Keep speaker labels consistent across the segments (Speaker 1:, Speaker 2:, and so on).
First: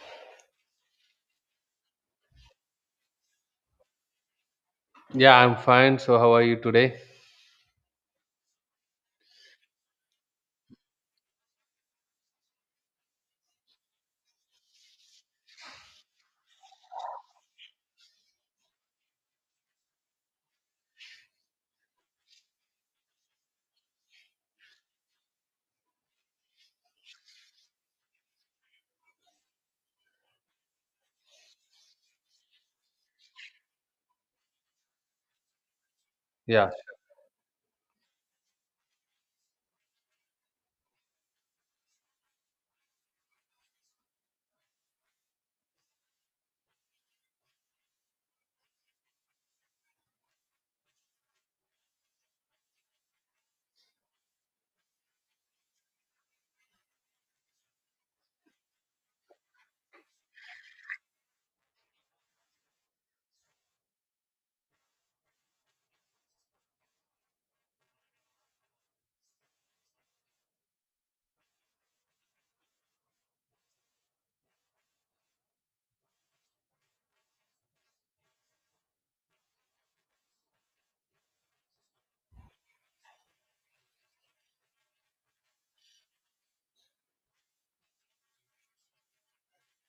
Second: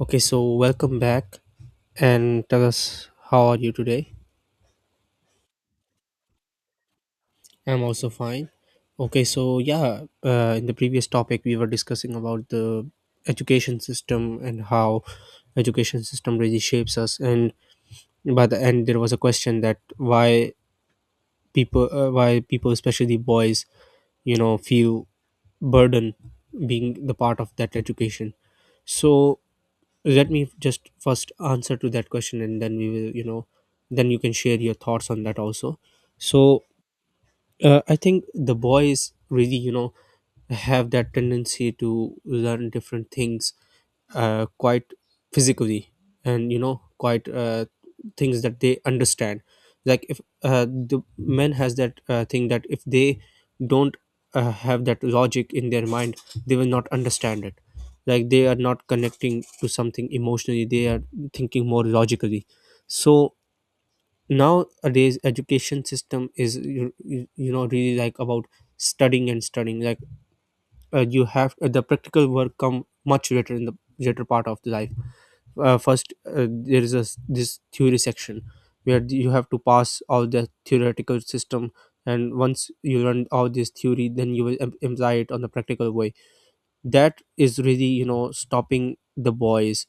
Speaker 1: Okay, so welcome back and tell us how are you today?
Speaker 2: Yeah, I'm fine. So, how are you today?
Speaker 1: I'm also fine. Okay, in the previous topic we were discussing about the education system and how education system really shapes us, and by the end there was a question that why people especially boys, you know, feel burden being the part of that education. So let me just first answer to that question, and then we will you know then you can share your thoughts on that also, so
Speaker 2: Yeah,
Speaker 1: I think the boys really, you know, have that tendency to learn different things quite physically, and you know quite things that they understand. Like if the men has that thing that if they don't have that logic in their mind, they will not understand it. Like they are not connecting to something emotionally, they are thinking more logically. So nowadays education system is you know really like about studying and studying, like you have the practical work come much later in the later part of the life. First there is a, this theory section where you have to pass all the theoretical system, and once you learn all this theory then you will apply it on the practical way. That is really, you know, stopping the boys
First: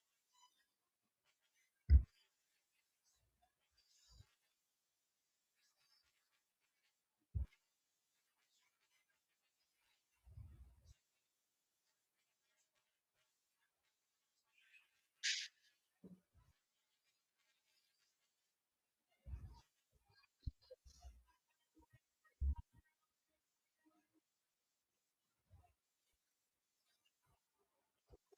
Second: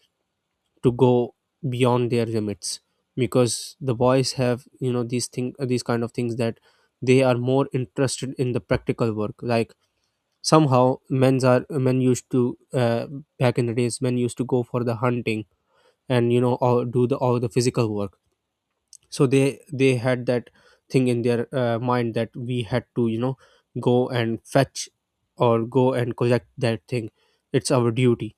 Speaker 1: to go beyond their limits, because the boys have, you know, these kind of things, that they are more interested in the practical work. Like somehow men used to back in the days, men used to go for the hunting and you know all, do the all the physical work. So they had that thing in their mind that we had to, you know, go and fetch or go and collect that thing. It's our duty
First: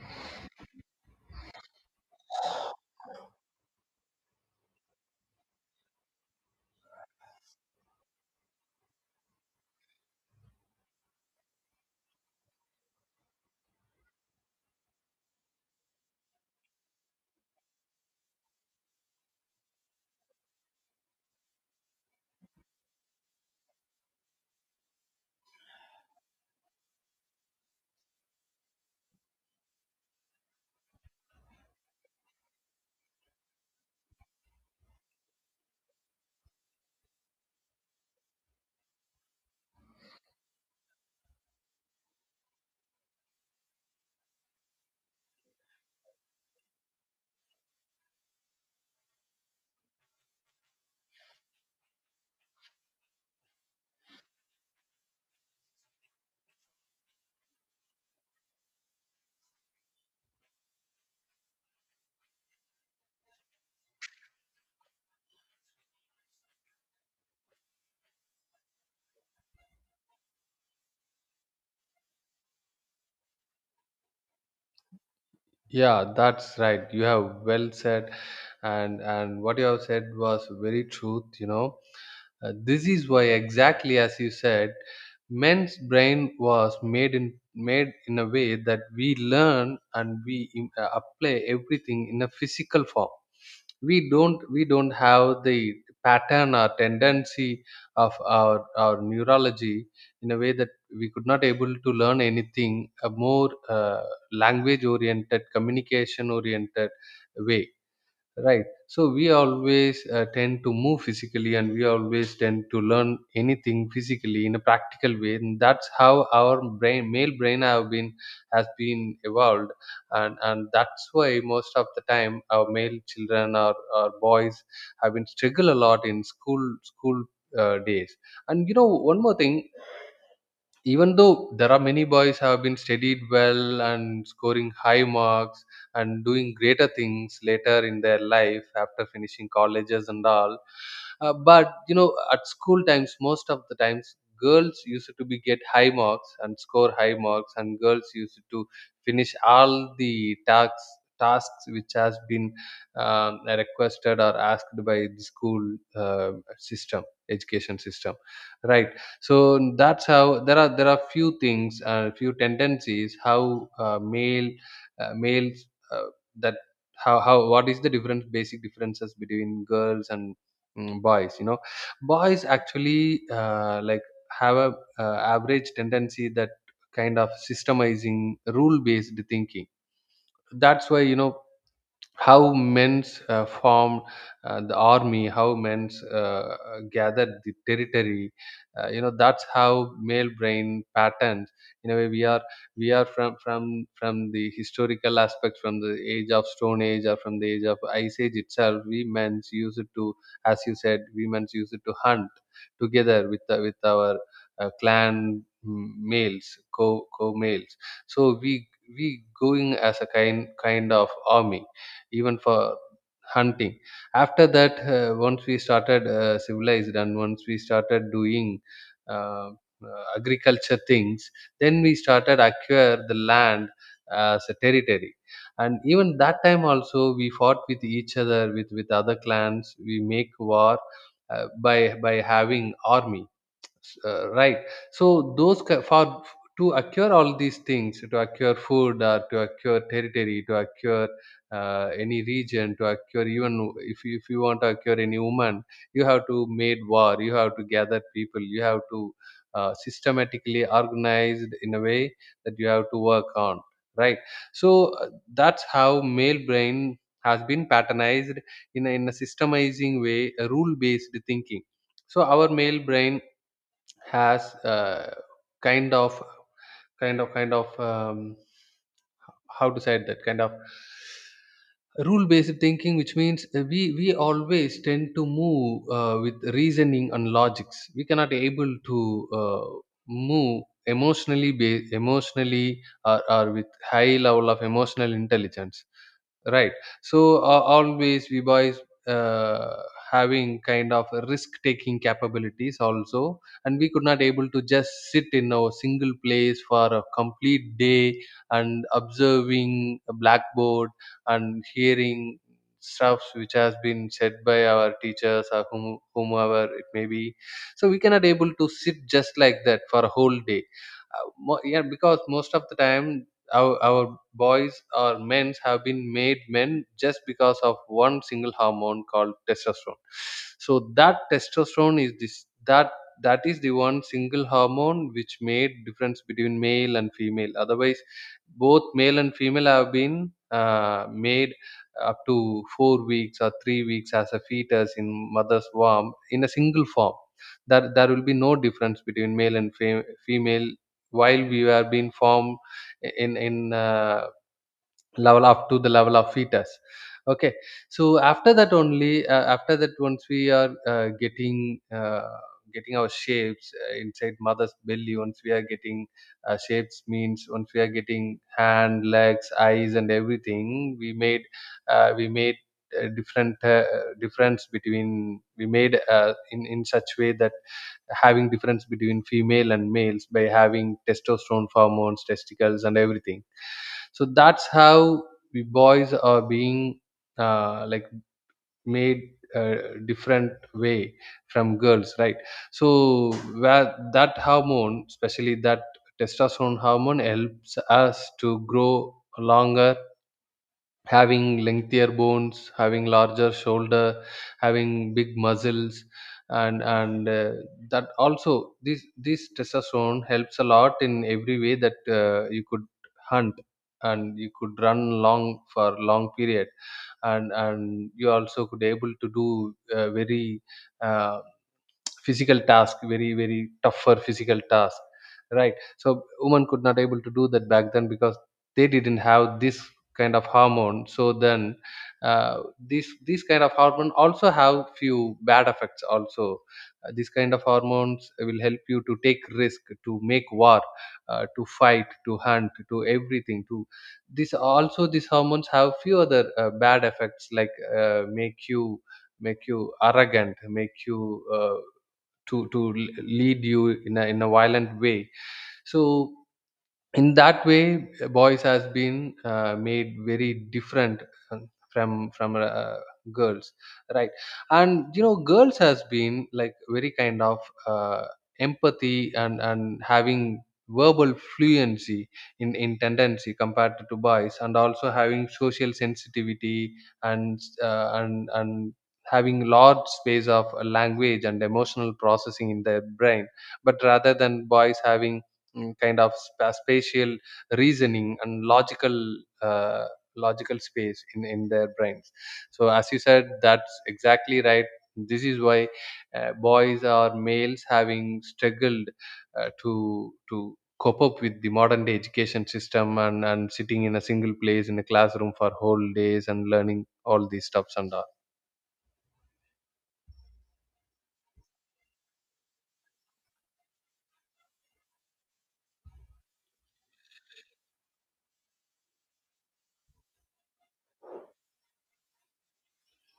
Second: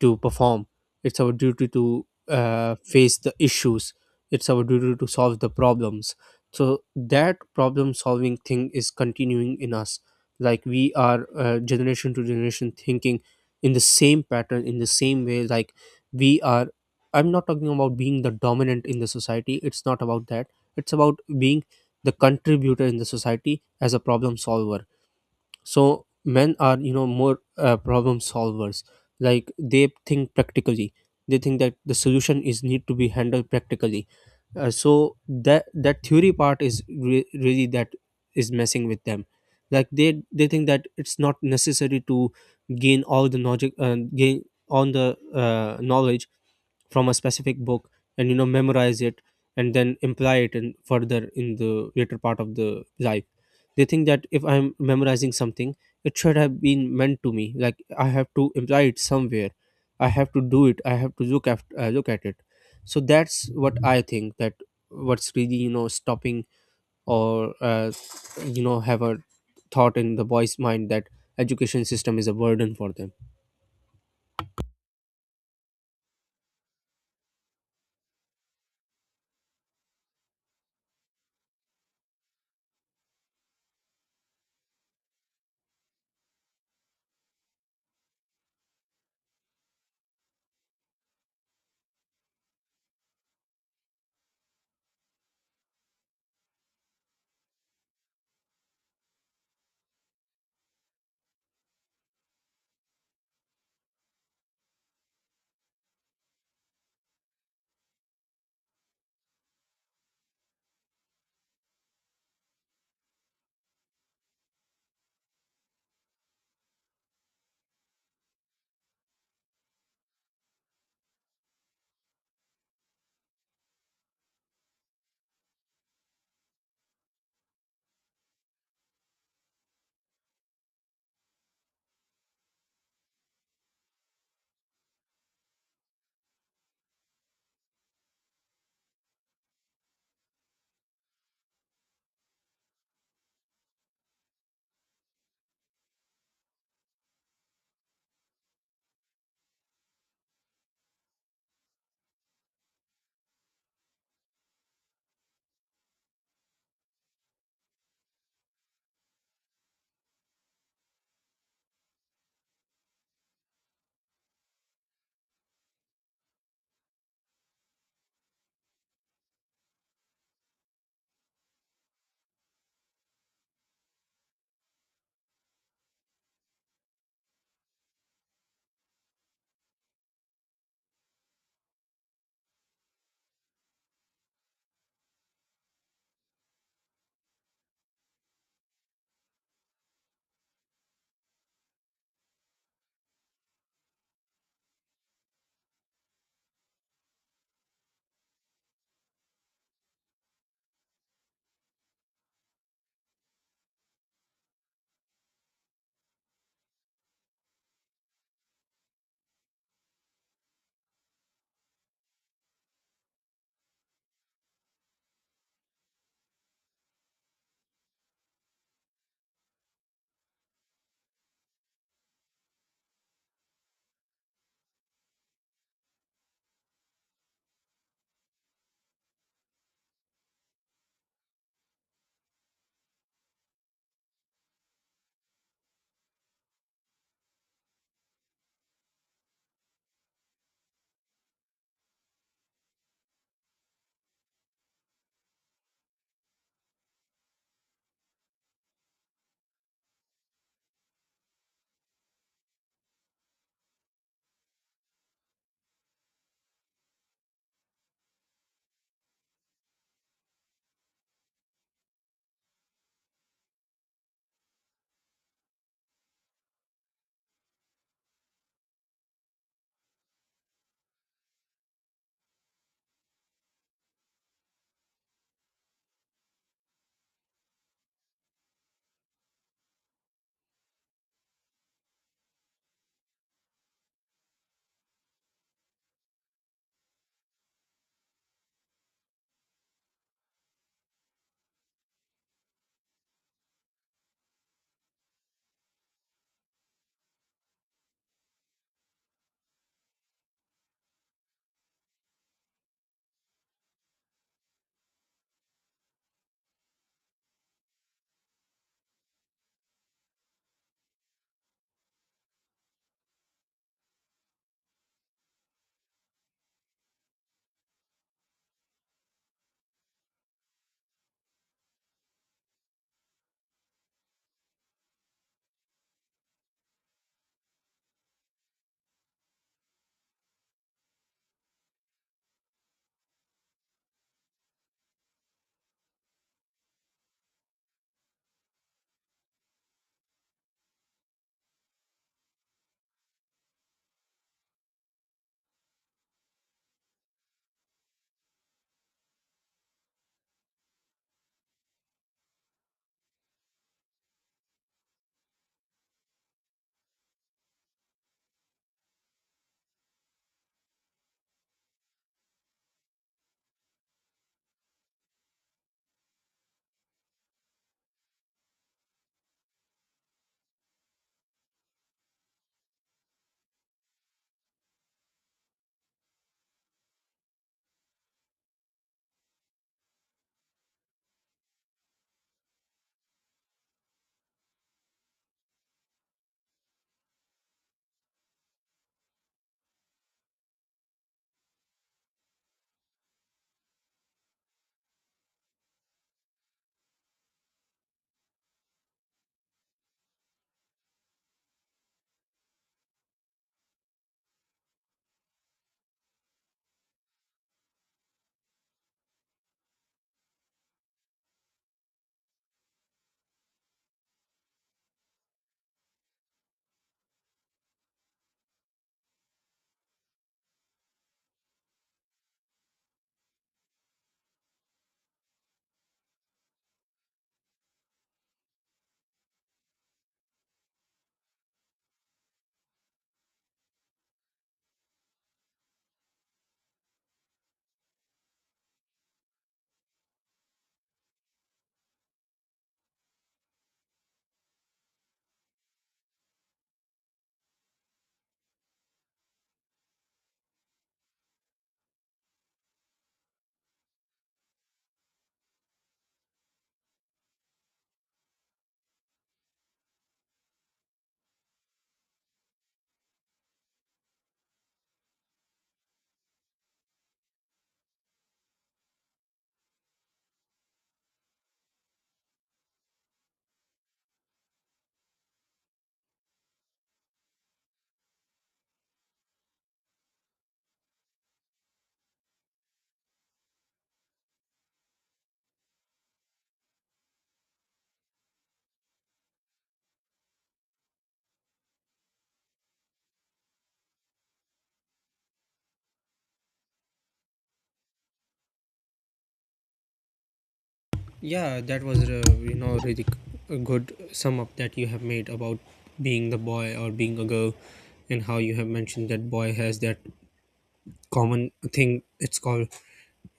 Speaker 1: to perform, it's our duty to face the issues, it's our duty to solve the problems. So that problem solving thing is continuing in us, like we are, generation to generation, thinking in the same pattern, in the same way. Like we are, I'm not talking about being the dominant in the society, it's not about that, it's about being the contributor in the society as a problem solver. So men are, you know, more problem solvers, like they think practically, they think that the solution is need to be handled practically. So that theory part is really that is messing with them. Like they think that it's not necessary to gain all the knowledge, gain all the knowledge from a specific book and you know memorize it, and then imply it in further in the later part of the life. They think that if I'm memorizing something, it should have been meant to me. Like I have to imply it somewhere. I have to do it. I have to look after, look at it. So that's what I think that what's really, you know, stopping or have a thought in the boy's mind that education system is a burden for them.
Speaker 2: yeah, that's right. You have well said, and what you have said was very truth. You know, this is why, exactly as you said, men's brain was made in a way that we learn and we apply everything in a physical form. We don't have the pattern or tendency of our neurology in a way that we could not able to learn anything a more language oriented, communication oriented way. Right. So we always tend to move physically, and we always tend to learn anything physically in a practical way. And that's how our brain, male brain have been, has been evolved. And that's why most of the time our male children, or boys have been struggle a lot in school days. And you know, one more thing, even though there are many boys have been studied well and scoring high marks and doing greater things later in their life after finishing colleges and all, but you know at school times most of the times girls used to be get high marks and score high marks, and girls used to finish all the tasks which has been requested or asked by the school uh, system, education system, right? So that's how there are few things, few tendencies how males, uh, that how what is the difference, basic differences between girls and boys, you know. Boys actually, like, have a average tendency that kind of systemizing, rule based thinking. That's why you know how men's formed the army, how men's gathered the territory, you know, that's how male brain patterns. In a way we are, we are from from the historical aspect, from the age of stone age or from the age of ice age itself, we men's used to, as you said, we men's used to hunt together with the, with our clan, males, co males. So we going as a kind of army even for hunting. After that, once we started civilized and once we started doing uh, agriculture things, then we started acquire the land as a territory. And even that time also we fought with each other, with other clans we make war by having army, right? So for, to acquire all these things, to acquire food, or to acquire territory, to acquire any region, to acquire even if you want to acquire any woman, you have to made war, you have to gather people, you have to systematically organized in a way that you have to work on, right? So uh, that's how male brain has been patternized in a systemizing way, a rule based thinking. So our male brain has kind of kind of how to say it, that kind of rule based thinking, which means we always tend to move with reasoning and logics. We cannot able to move emotionally, emotionally, or with high level of emotional intelligence. Right. So always we boys uh, having kind of risk-taking capabilities also, and we could not able to just sit in a single place for a complete day and observing a blackboard and hearing stuffs which has been said by our teachers or whomever it may be. So we cannot able to sit just like that for a whole day. Yeah, because most of the time our boys or men have been made men just because of one single hormone called testosterone. So that testosterone is this that, that is the one single hormone which made difference between male and female. Otherwise both male and female have been made up to 4 weeks or 3 weeks as a fetus in mother's womb in a single form, that there will be no difference between male and female while we were being formed in in level up to the level of fetus, okay? So after that only, after that, once we are getting getting our shapes inside mother's belly, once we are getting shapes means, once we are getting hand, legs, eyes and everything, we made, we made different difference between, we made in such way that having difference between female and males by having testosterone hormones, testicles and everything. So that's how we boys are being, like, made a different way from girls, right? So where that hormone, especially that testosterone hormone, helps us to grow longer, having lengthier bones, having larger shoulder, having big muscles, and that also, this testosterone helps a lot in every way, that you could hunt, and you could run long for long period, and you also could able to do very uh, physical task, very very tougher physical task, right? So women could not able to do that back then because they didn't have this kind of hormone. So then, this this kind of hormone also have few bad effects also. This kind of hormones will help you to take risk, to make war, to fight, to hunt, to everything, to, this also, these hormones have few other bad effects, like, make you, make you arrogant, make you to lead you in a, in a violent way. So in that way, boys has been made very different, from girls, right? And you know girls has been like very kind of uh, empathy and having verbal fluency in tendency compared to boys, and also having social sensitivity, and having large space of language and emotional processing in their brain, but rather than boys having, kind of spatial reasoning and logical uh, logical space in their brains. So as you said, that's exactly right. This is why boys or males having struggled uh, to to cope up with the modern day education system, and sitting in a single place in a classroom for whole days and learning all these stuffs and all.
Speaker 1: Yeah, that was you know really a good sum up that you have made about being the boy or being a girl, and how you have mentioned that boy has that common thing. It's called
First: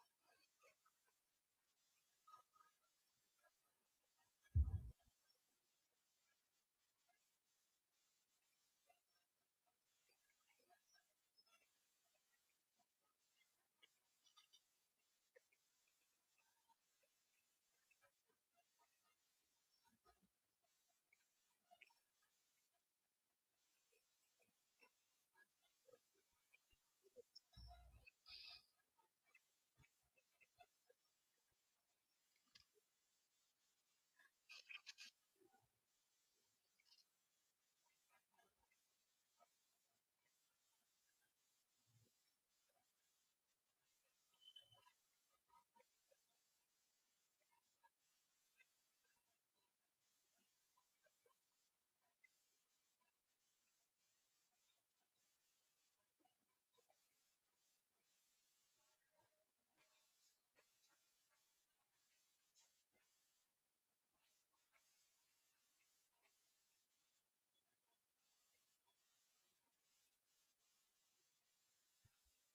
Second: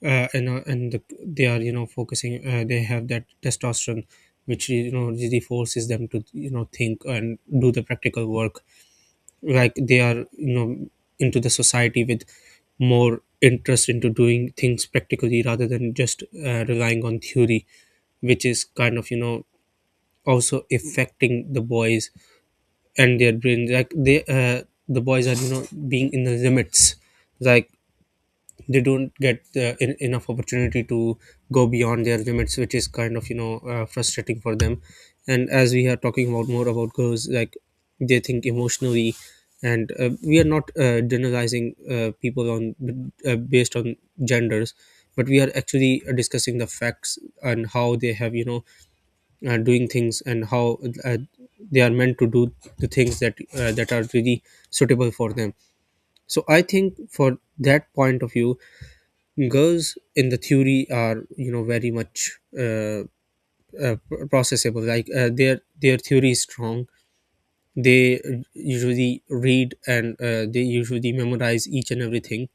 Speaker 1: and the, they are, you know, focusing. They have that testosterone, which you know really forces them to, you know, think and do the practical work. Like they are, you know, into the society with more interest into doing things practically, rather than just relying on theory, which is kind of, you know, also affecting the boys and their brains. Like they the boys are, you know, being in the limits, like they don't get enough opportunity to go beyond their limits, which is kind of, you know, frustrating for them. And as we are talking about more about girls, like they think emotionally, and we are not generalizing people on based on genders, but we are actually discussing the facts and how they have, you know, doing things, and how uh, they are meant to do the things that that are really suitable for them. So I think for that point of view, girls in the theory are, you know, very much processable. Like their theory is strong, they usually read and they usually memorize each and everything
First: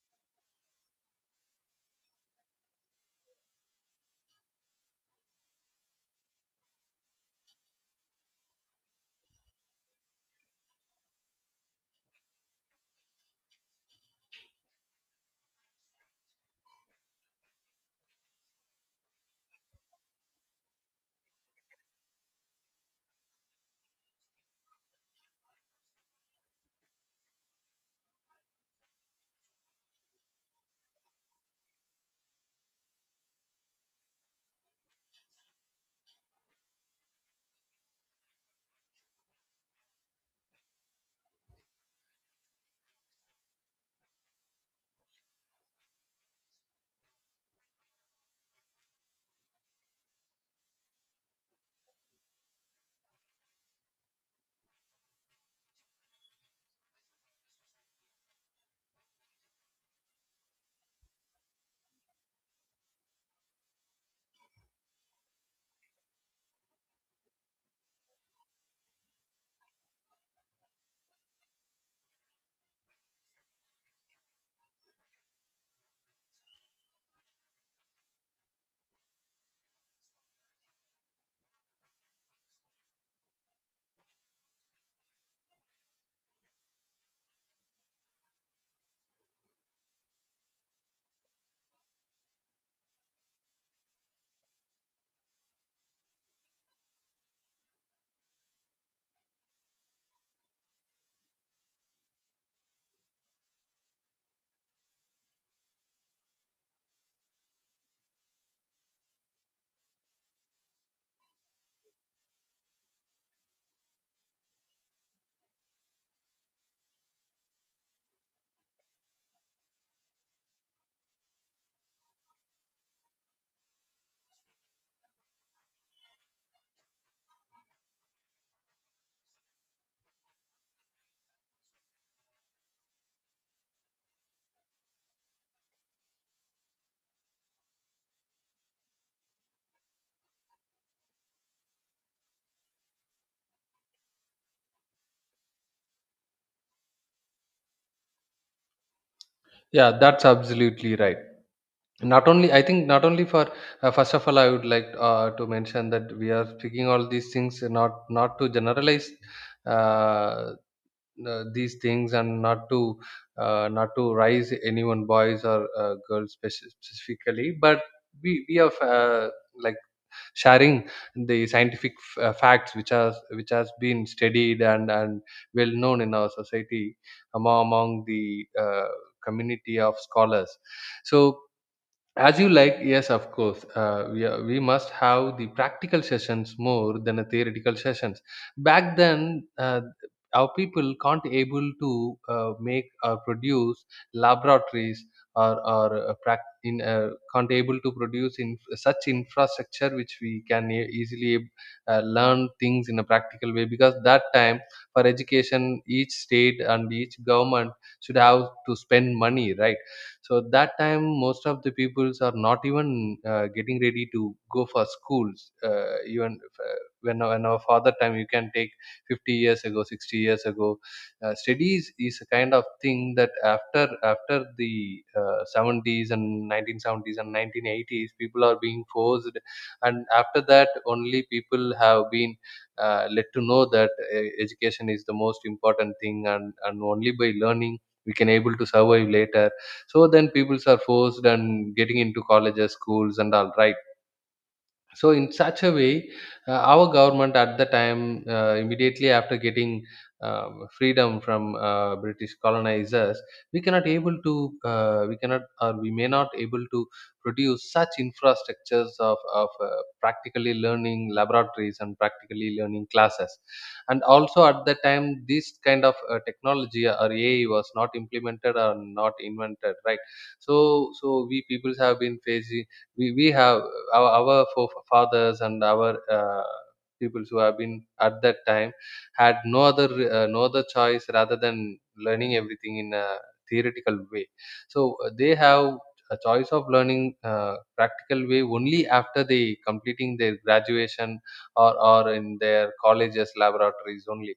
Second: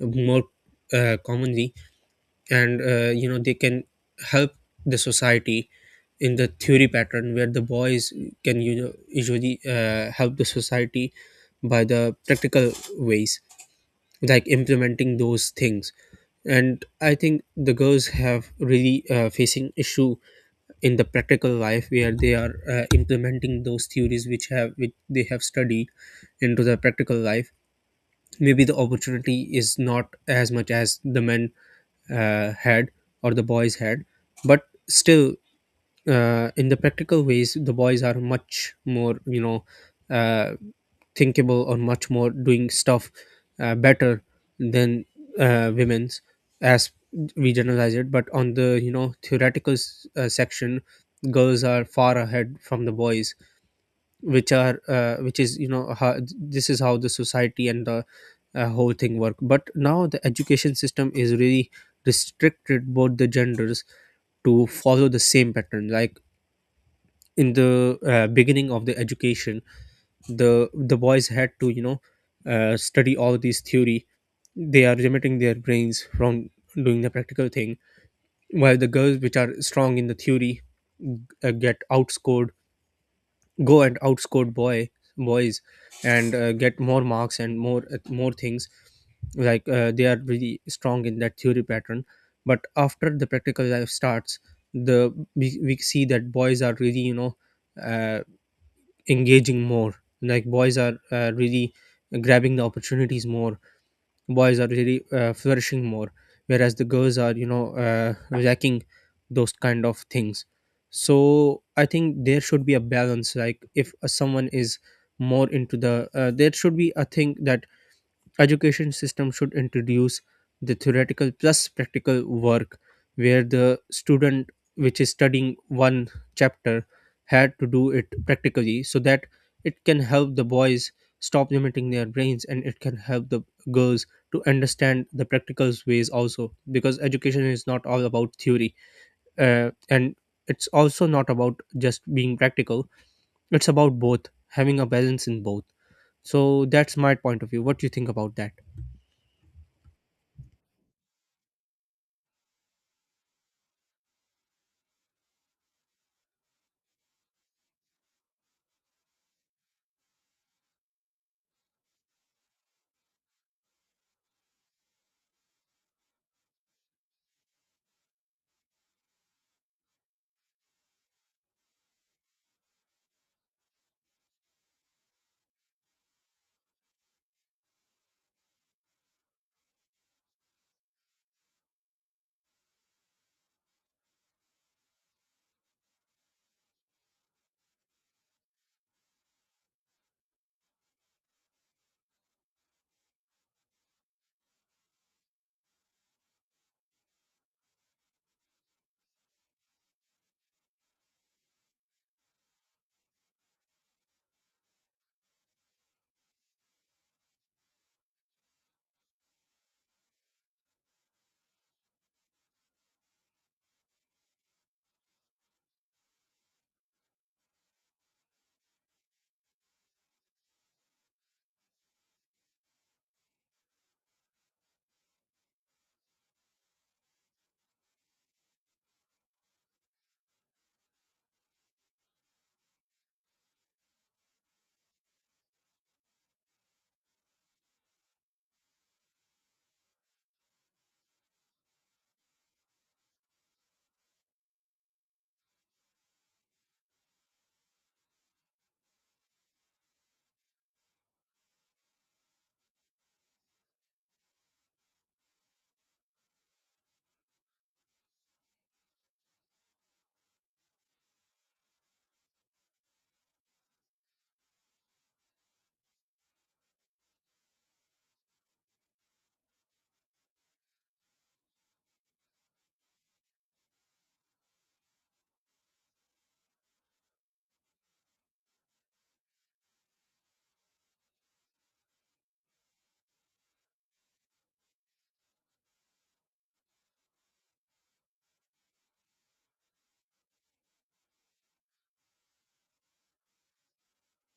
Speaker 1: more commonly. And you know they can help the society in the theory pattern, where the boys can, you know, usually help the society by the practical ways, like implementing those things. And I think the girls have really facing issue in the practical life where they are implementing those theories which have which they have studied into the practical life. Maybe the opportunity is not as much as the men had or the boys had, but still in the practical ways, the boys are much more, you know, uh, thinkable or much more doing stuff better than women's, as we generalize it. But on the, you know, theoretical section, girls are far ahead from the boys, which are which is you know how, this is how the society and the whole thing work. But now the education system is really restricted both the genders to follow the same pattern. Like in the beginning of the education, the boys had to, you know, study all these theory, they are limiting their brains from doing the practical thing, while the girls which are strong in the theory get outscored go and outscored boys and get more marks and more more things. Like they are really strong in that theory pattern. But after the practical life starts, the we see that boys are really, you know, uh, engaging more. Like boys are really grabbing the opportunities more, boys are really flourishing more, whereas the girls are, you know, lacking those kind of things. So I think there should be a balance. Like if someone is more into the there should be a thing that education system should introduce the theoretical plus practical work, where the student which is studying one chapter had to do it practically, so that it can help the boys stop limiting their brains, and it can help the girls to understand the practical ways also. Because education is not all about theory, and it's also not about just being practical, it's about both having a balance in both. So that's my point of view. What do you think about that?
Speaker 2: Yeah, that's absolutely right. Not only, I think, not only for, first of all, I would like to mention that we are speaking all these things not, not to generalize uh, these things, and not to not to rise anyone boys or girls specifically, but we are like sharing the scientific facts which has, which has been studied and well known in our society, among the community of scholars. So, as you like, yes of course, we must have the practical sessions more than the theoretical sessions. Back then, our people can't able to make or produce laboratories, can't able to produce in such infrastructure which we can easily learn things in a practical way, because that time, for education, each state and each government should have to spend money, right? So that time most of the peoples are not even getting ready to go for schools, even if, when our father time you can take 50 years ago, 60 years ago, studies is a kind of thing that after the 70s and 1970s and 1980s people are being forced, and after that only people have been let to know that education is the most important thing, and only by learning we can able to survive later. So then peoples are forced and getting into colleges, schools and all, right? So in such a way, our government at the time, immediately after getting freedom from British colonizers, we cannot able to, we cannot or we may not able to produce such infrastructures of practically learning laboratories and practically learning classes, and also at the time this kind of technology or AI was not implemented or not invented, right? So we people have been facing. We have our forefathers and our uh, people who have been at that time had no other choice rather than learning everything in a theoretical way. So they have a choice of learning practical way only after they completing their graduation, or in their colleges laboratories only.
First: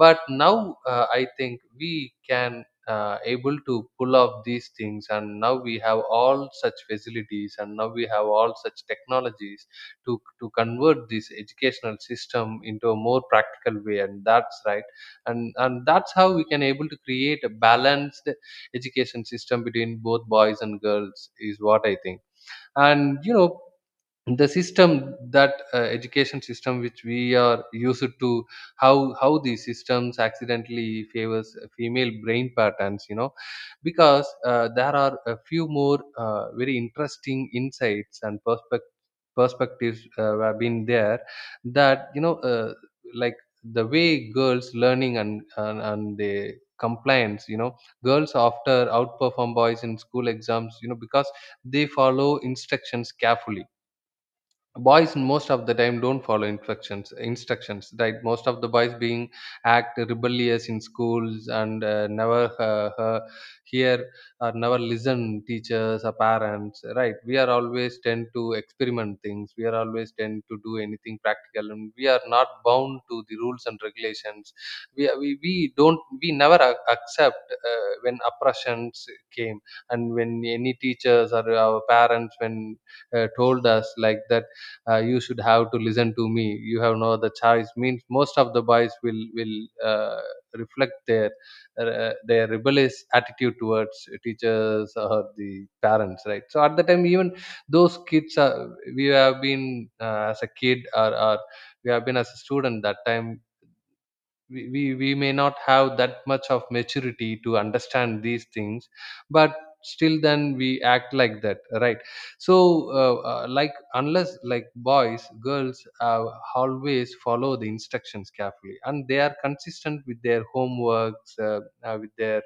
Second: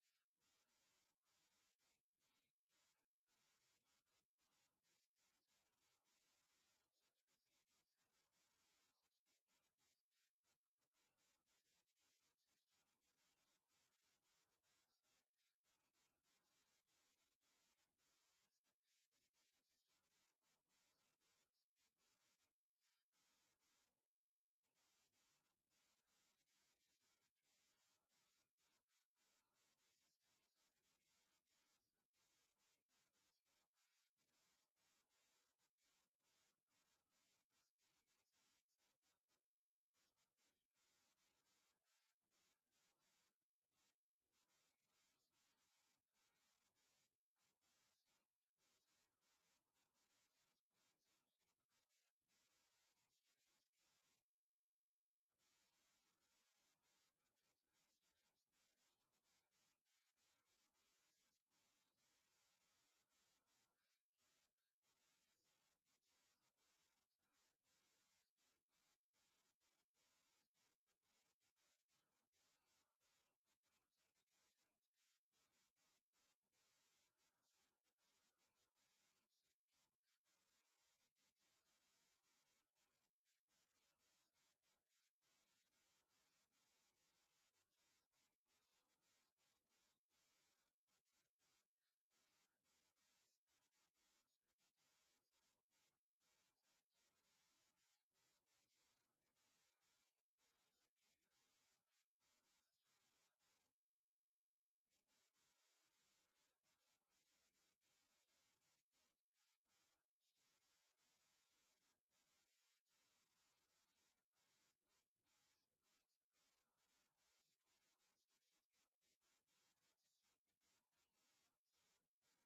Speaker 2: But now, I think we can, able to pull off these things, and now we have all such facilities, and now we have all such technologies to convert this educational system into a more practical way, and that's right. And that's how we can able to create a balanced education system between both boys and girls, is what I think. And the system that, education system which we are used to, how these systems accidentally favors female brain patterns. Because there are a few more very interesting insights and perspectives, have been there. That like the way girls learning, and they compliance. Girls after outperform boys in school exams, because they follow instructions carefully. Boys most of the time don't follow instructions, right? Most of the boys being act rebellious in schools, and never hear or never listen teachers or parents, right? We are always tend to experiment things. We are always tend to do anything practical, and we are not bound to the rules and regulations. We never accept, when oppressions came, and when any teachers or our parents when, told us like that, you should have to listen to me. You have no other choice, means most of the boys will, uh, reflect their, their rebellious attitude towards teachers or the parents, right? So at the time, even those kids are, we have been, as a kid, or we have been as a student that time, we may not have that much of maturity to understand these things. But still then we act like that, right? So like unless like boys, girls, always follow the instructions carefully, and they are consistent with their homeworks, with their,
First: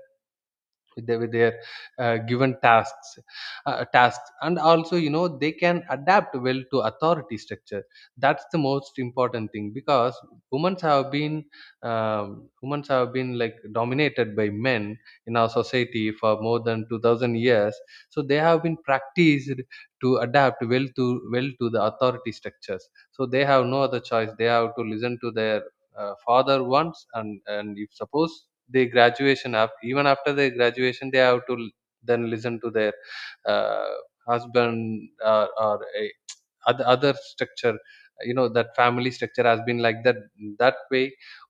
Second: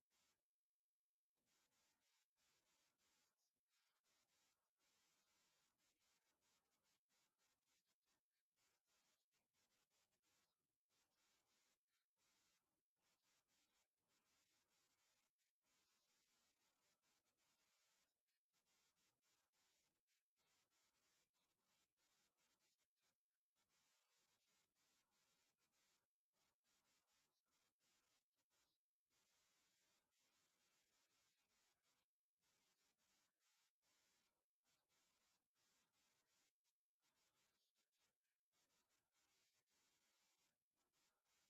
Speaker 2: with their, given tasks, and also you know they can adapt well to authority structure. That's the most important thing, because women have been women have been like dominated by men in our society for more than 2000 years. So they have been practiced to adapt well to the authority structures. So they have no other choice, they have to listen to their, father wants, and if suppose they graduation up, even after their graduation they have to l- then listen to their, uh, husband, or other structure. You know, that family structure has been like that, that way.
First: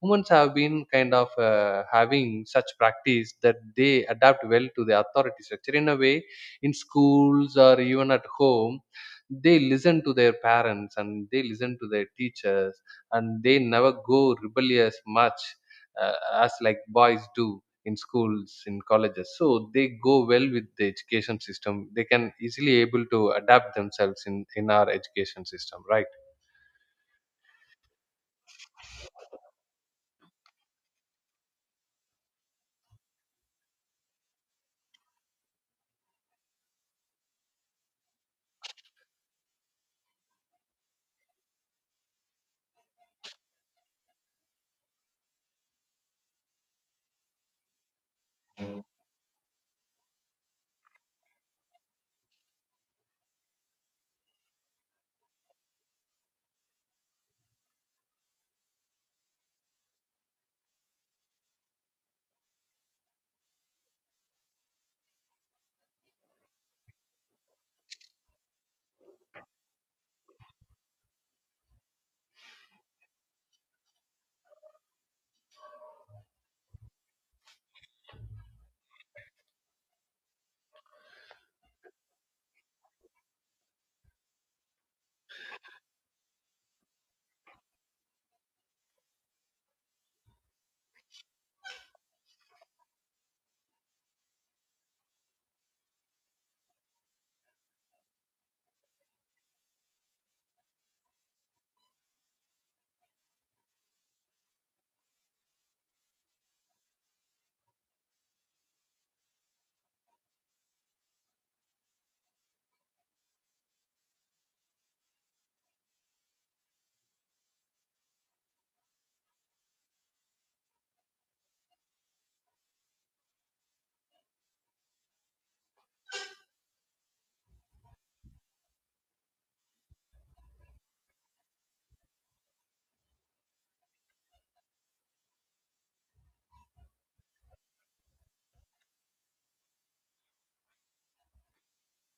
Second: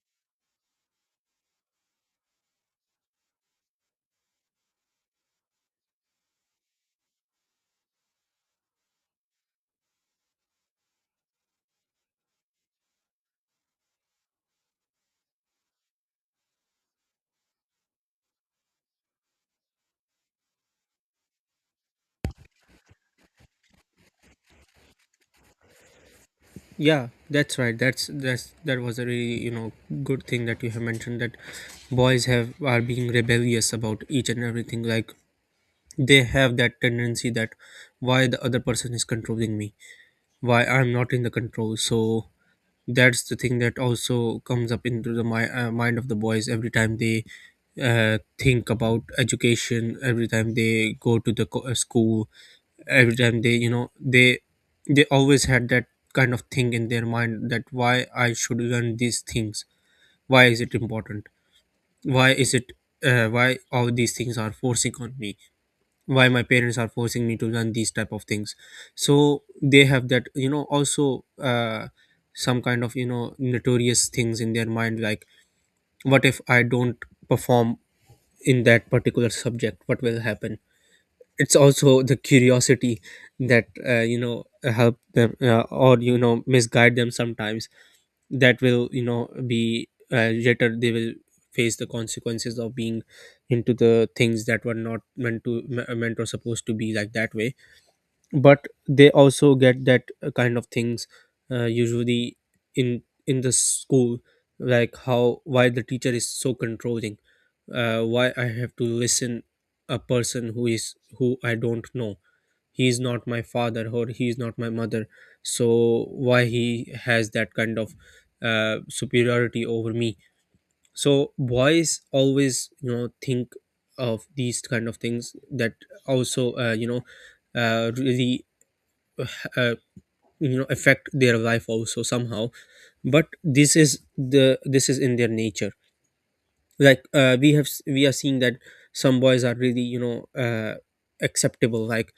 Speaker 2: Women have been kind of, having such practice that they adapt well to the authority structure in a way, in schools or even at home. They listen to their parents, and they listen to their teachers, and they never go rebellious much, uh, as like boys do in schools, in colleges. So they go well with the education system, they can easily able to adapt themselves in our education system, right?
Speaker 1: Yeah, that's right. That's that was a really, you know, good thing that you have mentioned, that boys have are being rebellious about each and everything. Like they have that tendency that why the other person is controlling me, why I'm not in the control. So that's the thing that also comes up into the mind of the boys every time they think about education, every time they go to the school, every time they you know they always had that kind of thing in their mind that why I should learn these things, why is it important, why is it why all these things are forcing on me, why my parents are forcing me to learn these type of things. So they have that, you know, also some kind of, you know, notorious things in their mind, like what if I don't perform in that particular subject, what will happen. It's also the curiosity that you know help them or you know misguide them sometimes, that will you know be later they will face the consequences of being into the things that were not meant to meant or supposed to be like that way. But they also get that kind of things usually in the school, like how, why the teacher is so controlling, why I have to listen a person who is who I don't know, he is not my father or he is not my mother, so why he has that kind of superiority over me. So boys always, you know, think of these kind of things that also really uh, affect their life also somehow. But this is the this is in their nature. Like we are seeing that some boys are really, you know, uh, acceptable. Like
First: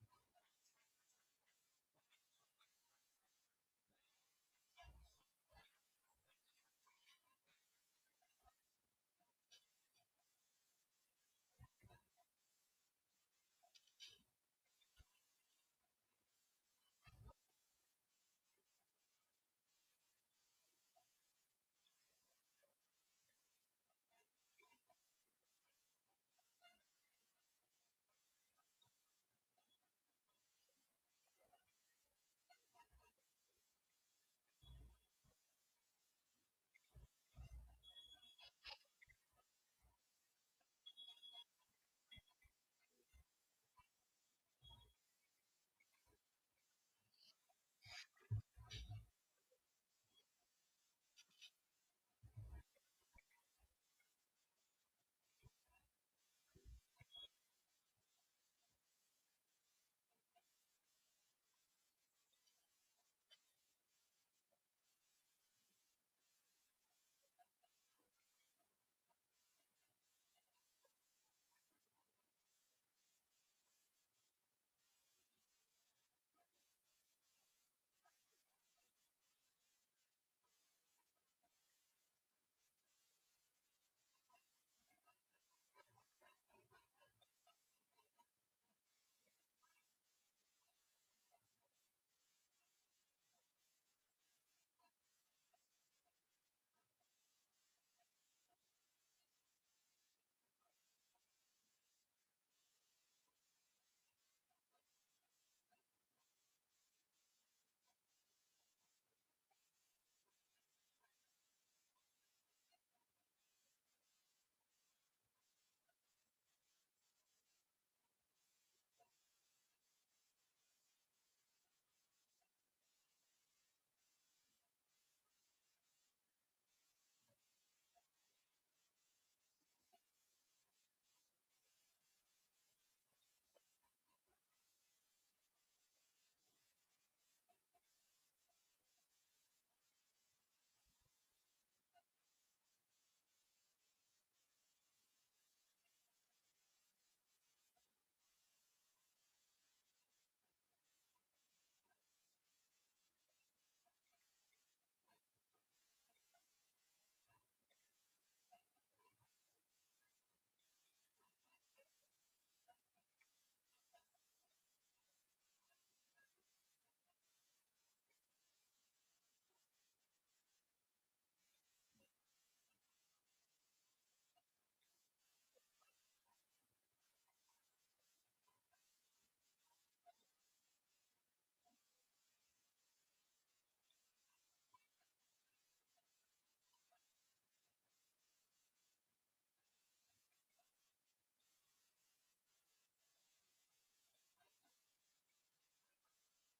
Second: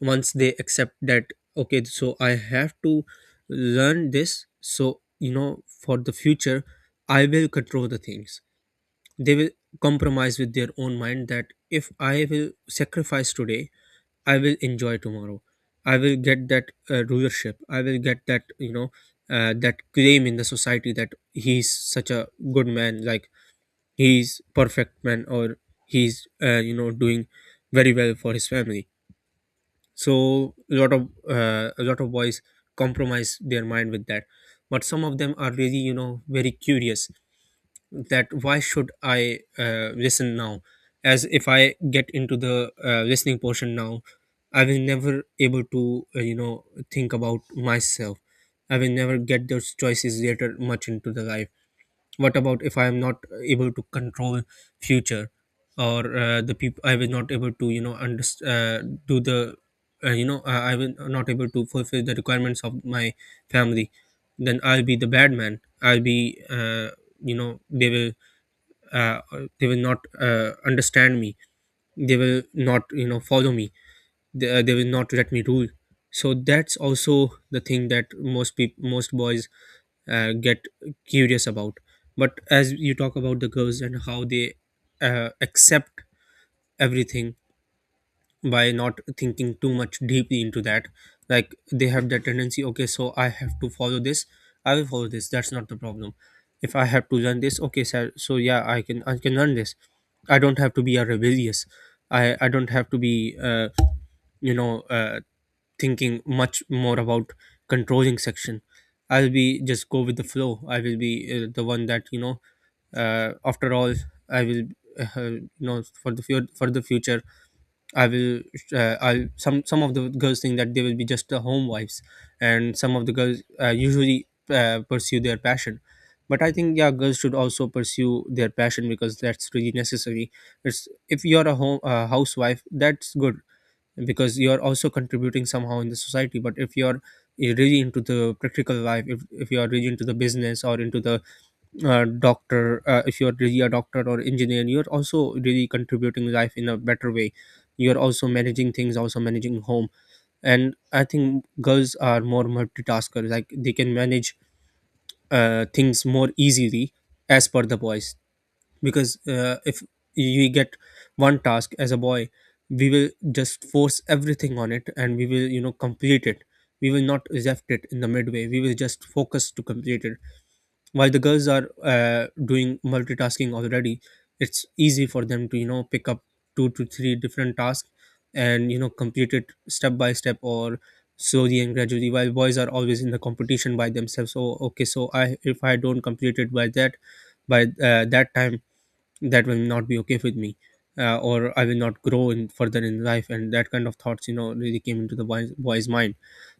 Speaker 1: once they accept that, okay, so I have to learn this, so you know, for the future I will control the things, they will compromise with their own mind that if I will sacrifice today, I will enjoy tomorrow. I will get that rulership. I will get that that claim in the society that he's such a good man, like he's perfect man, or he's doing very well for his family. So a lot of boys compromise their mind with that, but some of them are really, you know, very curious that why should I listen now? As if I get into the listening portion now, I will never able to think about myself. I will never get those choices later much into the life. What about if I am not able to control future, or the people, I will not able to, you know, do the I will not able to fulfill the requirements of my family. Then I'll be the bad man. I'll be you know they will uh, they will not understand me, they will not, you know, follow me, they will not let me rule. So that's also the thing that most boys get curious about. But as you talk about the girls and how they accept everything by not thinking too much deeply into that, like they have that tendency. Okay, so I have to follow this, I will follow this, that's not the problem. If I have to learn this, okay sir, so yeah, I can, I can learn this. I don't have to be a rebellious, I don't have to be you know uh, thinking much more about controlling section. I'll be just go with the flow. I will be the one that, you know, after all, I will, for the for the future I will. I, some of the girls think that they will be just the home wives, and some of the girls usually pursue their passion. But I think yeah, girls should also pursue their passion because that's really necessary. It's, if you're a home housewife, that's good because you're also contributing somehow in the society. But if you're really into the practical life, if you are really into the business or into the doctor if you're really a doctor or engineer, you're also really contributing life in a better way. You're also managing things, also managing home. And I think girls are more multitaskers, like they can manage things more easily as per the boys. Because if we get one task as a boy, we will just force everything on it and we will, you know, complete it. We will not reject it in the midway, we will just focus to complete it. While the girls are doing multitasking already, it's easy for them to, you know, pick up two to three different tasks and, you know, complete it step by step, or slowly and gradually. While boys are always in the competition by themselves. So okay, so I, if I don't complete it by that, by that time, that will not be okay with me. Or I will not grow in further in life, and that kind of thoughts, you know, really came into the boy's mind.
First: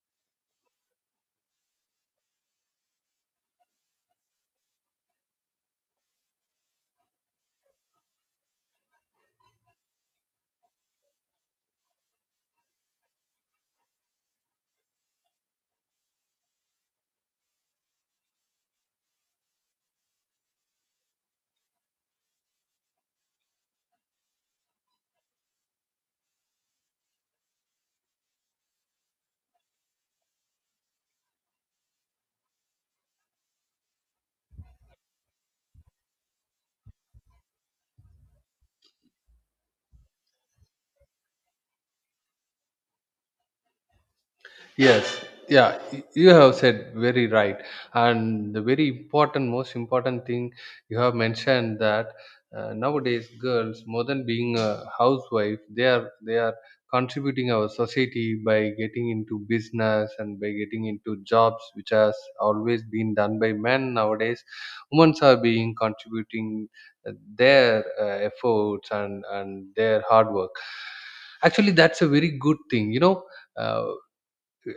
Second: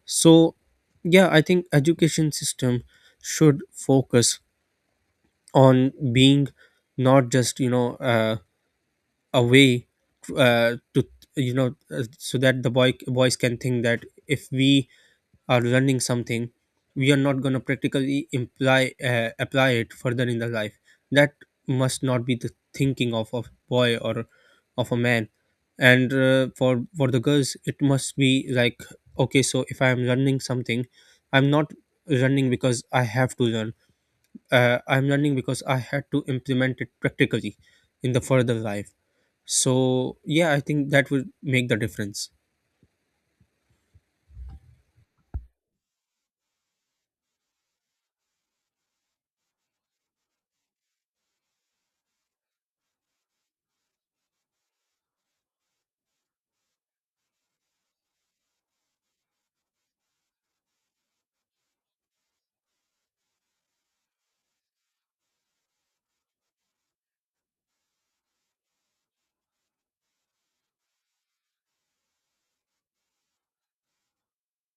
Speaker 1: So yeah, I think education system should focus on being not just, you know, a way to, you know, so that the boys can think that if we are learning something, we are not going to practically imply apply it further in the life. That must not be the thinking of a boy or of a man. And for the girls it must be like, okay, so if I am learning something, I'm not learning because I have to learn. I'm learning because I had to implement it practically in the further life. So yeah, I think that would make the difference.
Speaker 2: Yes, yeah, you have said very right, and the very important, most important thing you have mentioned that, nowadays girls, more than being a housewife, they are contributing our society by getting into business and by getting into jobs which has always been done by men. Nowadays, women are being contributing, uh, their, efforts and their hard work. Actually, that's a very good thing, you know. Uh,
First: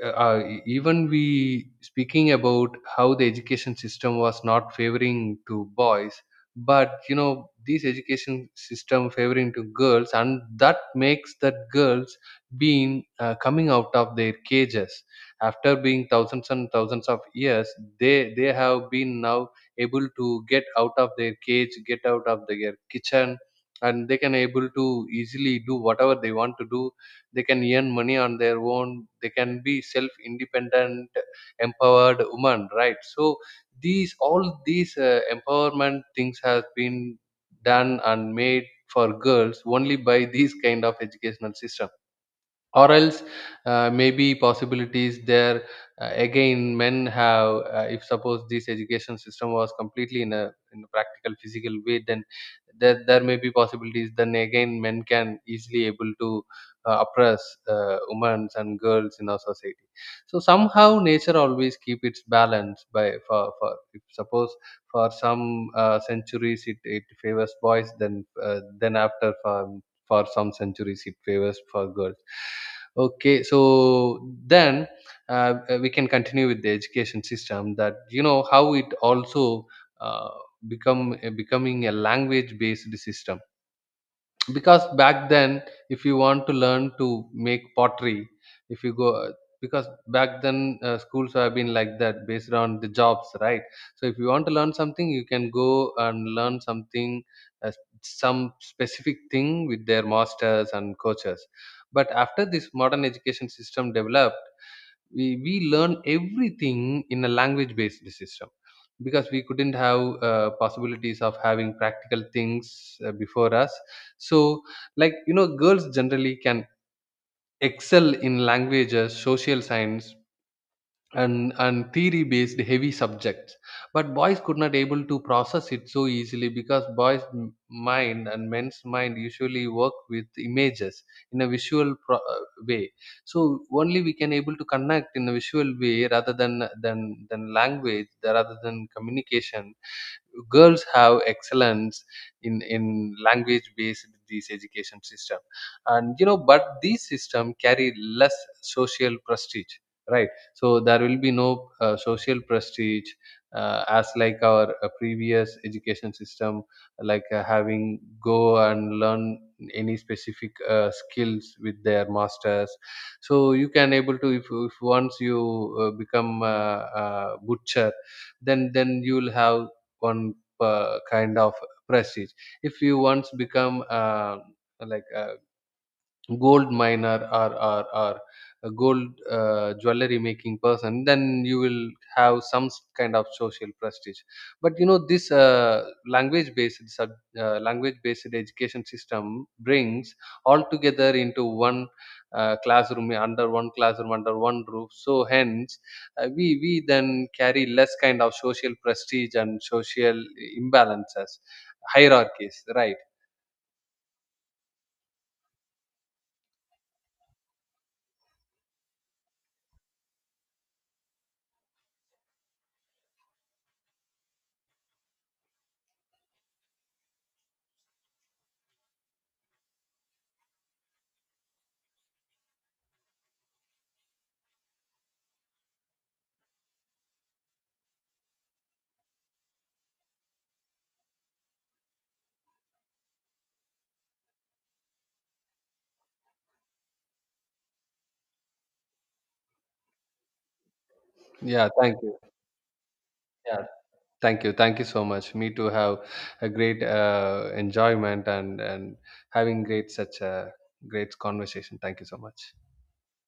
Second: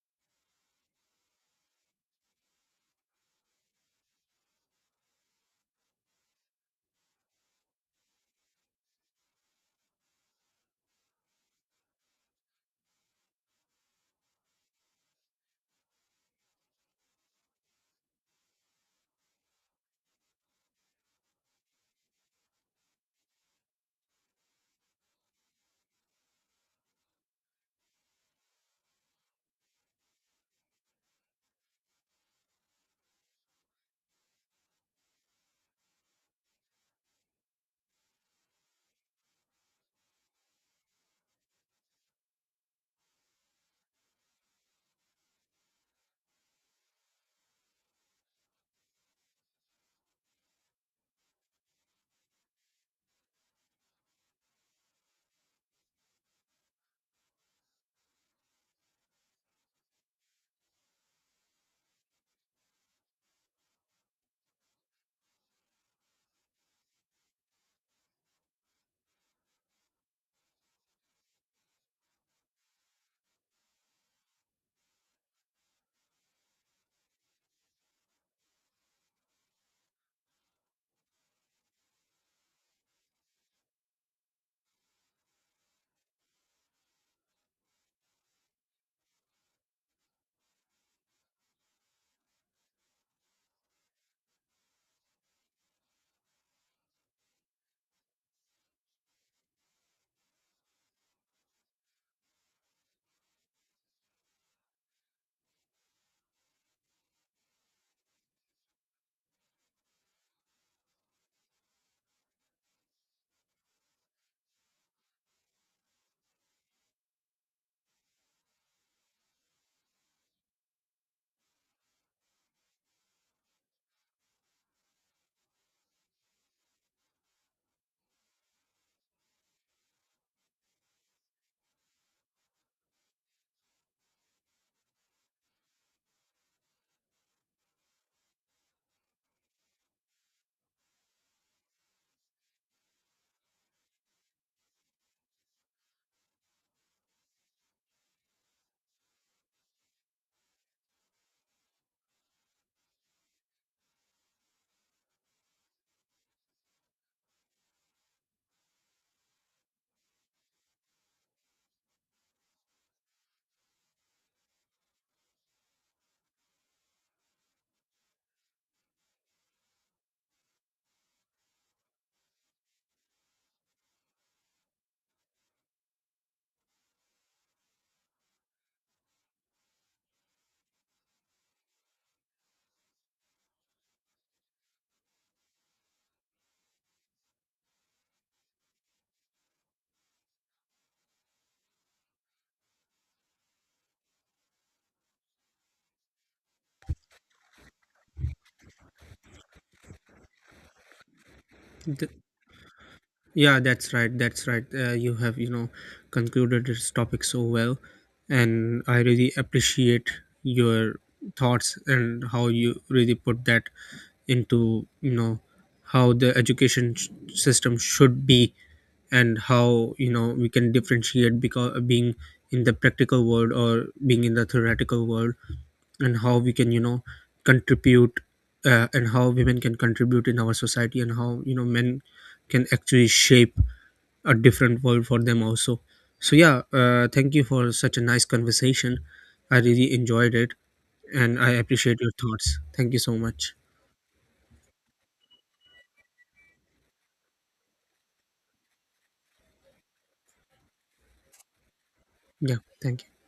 Speaker 2: Even we speaking about how the education system was not favoring to boys, but you know this education system favoring to girls, and that makes that girls being, coming out of their cages after being thousands and thousands of years, they have been now able to get out of their cage, get out of their kitchen, and they can able to easily do whatever they want to do. They can earn money on their own, they can be self independent, empowered woman, right? So these all these, empowerment things has been done and made for girls only by these kind of educational system. Or else, maybe possibilities there, again men have, if suppose this education system was completely in a, in a practical physical way, then there may be possibilities, then again men can easily able to, oppress, women and girls in our society. So somehow nature always keep its balance by, for if suppose for some, centuries it favors boys, then, then after for some centuries it favors for girls. Okay, so then, we can continue with the education system that you know how it also, uh, become becoming a language based system. Because back then, if you want to learn to make pottery, if you go, because back then, schools have been like that, based on the jobs, right? So if you want to learn something, you can go and learn something, uh, some specific thing, with their masters and coaches. But after this modern education system developed, we learn everything in a language based system, because we couldn't have, possibilities of having practical things, before us. So like you know, girls generally can excel in languages, social science, and theory based heavy subjects. But boys could not able to process it so easily, because boys mind and men's mind usually work with images in a visual, way. So only we can able to connect in a visual way, rather than language, rather than communication. Girls have excellence in language based this education system. And you know, but these system carry less social prestige, right? So there will be no, social prestige, as like our previous education system, like having go and learn any specific, skills with their masters. So you can able to, if once you, become a butcher, then you will have one, kind of prestige. If you once become, like a gold miner, or a gold, jewelry making person, then you will have some, kind of social prestige. But you know this, language based language based education system brings all together into one, classroom under one classroom under one roof. So hence, we then carry less kind of social prestige and social imbalances,
Speaker 1: Th-
Speaker 2: hierarchies, right?
Speaker 1: Yeah, that's right. That's right. You have, you know, concluded this topic so well, and I really appreciate your thoughts and how you really put that into, you know, how the system should be, and how, you know, we can differentiate because being in the practical world or being in the theoretical world, and how we can, you know, contribute and how women can contribute in our society, and how, you know, men can actually shape a different world for them also. So yeah, thank you for such a nice conversation. I really enjoyed it, and I
Speaker 2: Yeah, thank
Speaker 1: appreciate your
Speaker 2: you.
Speaker 1: thoughts. Thank you so much.
Speaker 2: Yeah. Thank you. Thank you so much. Me too have a great, enjoyment, and having great such a great conversation. Thank you so much.
Speaker 1: Yeah, thank you.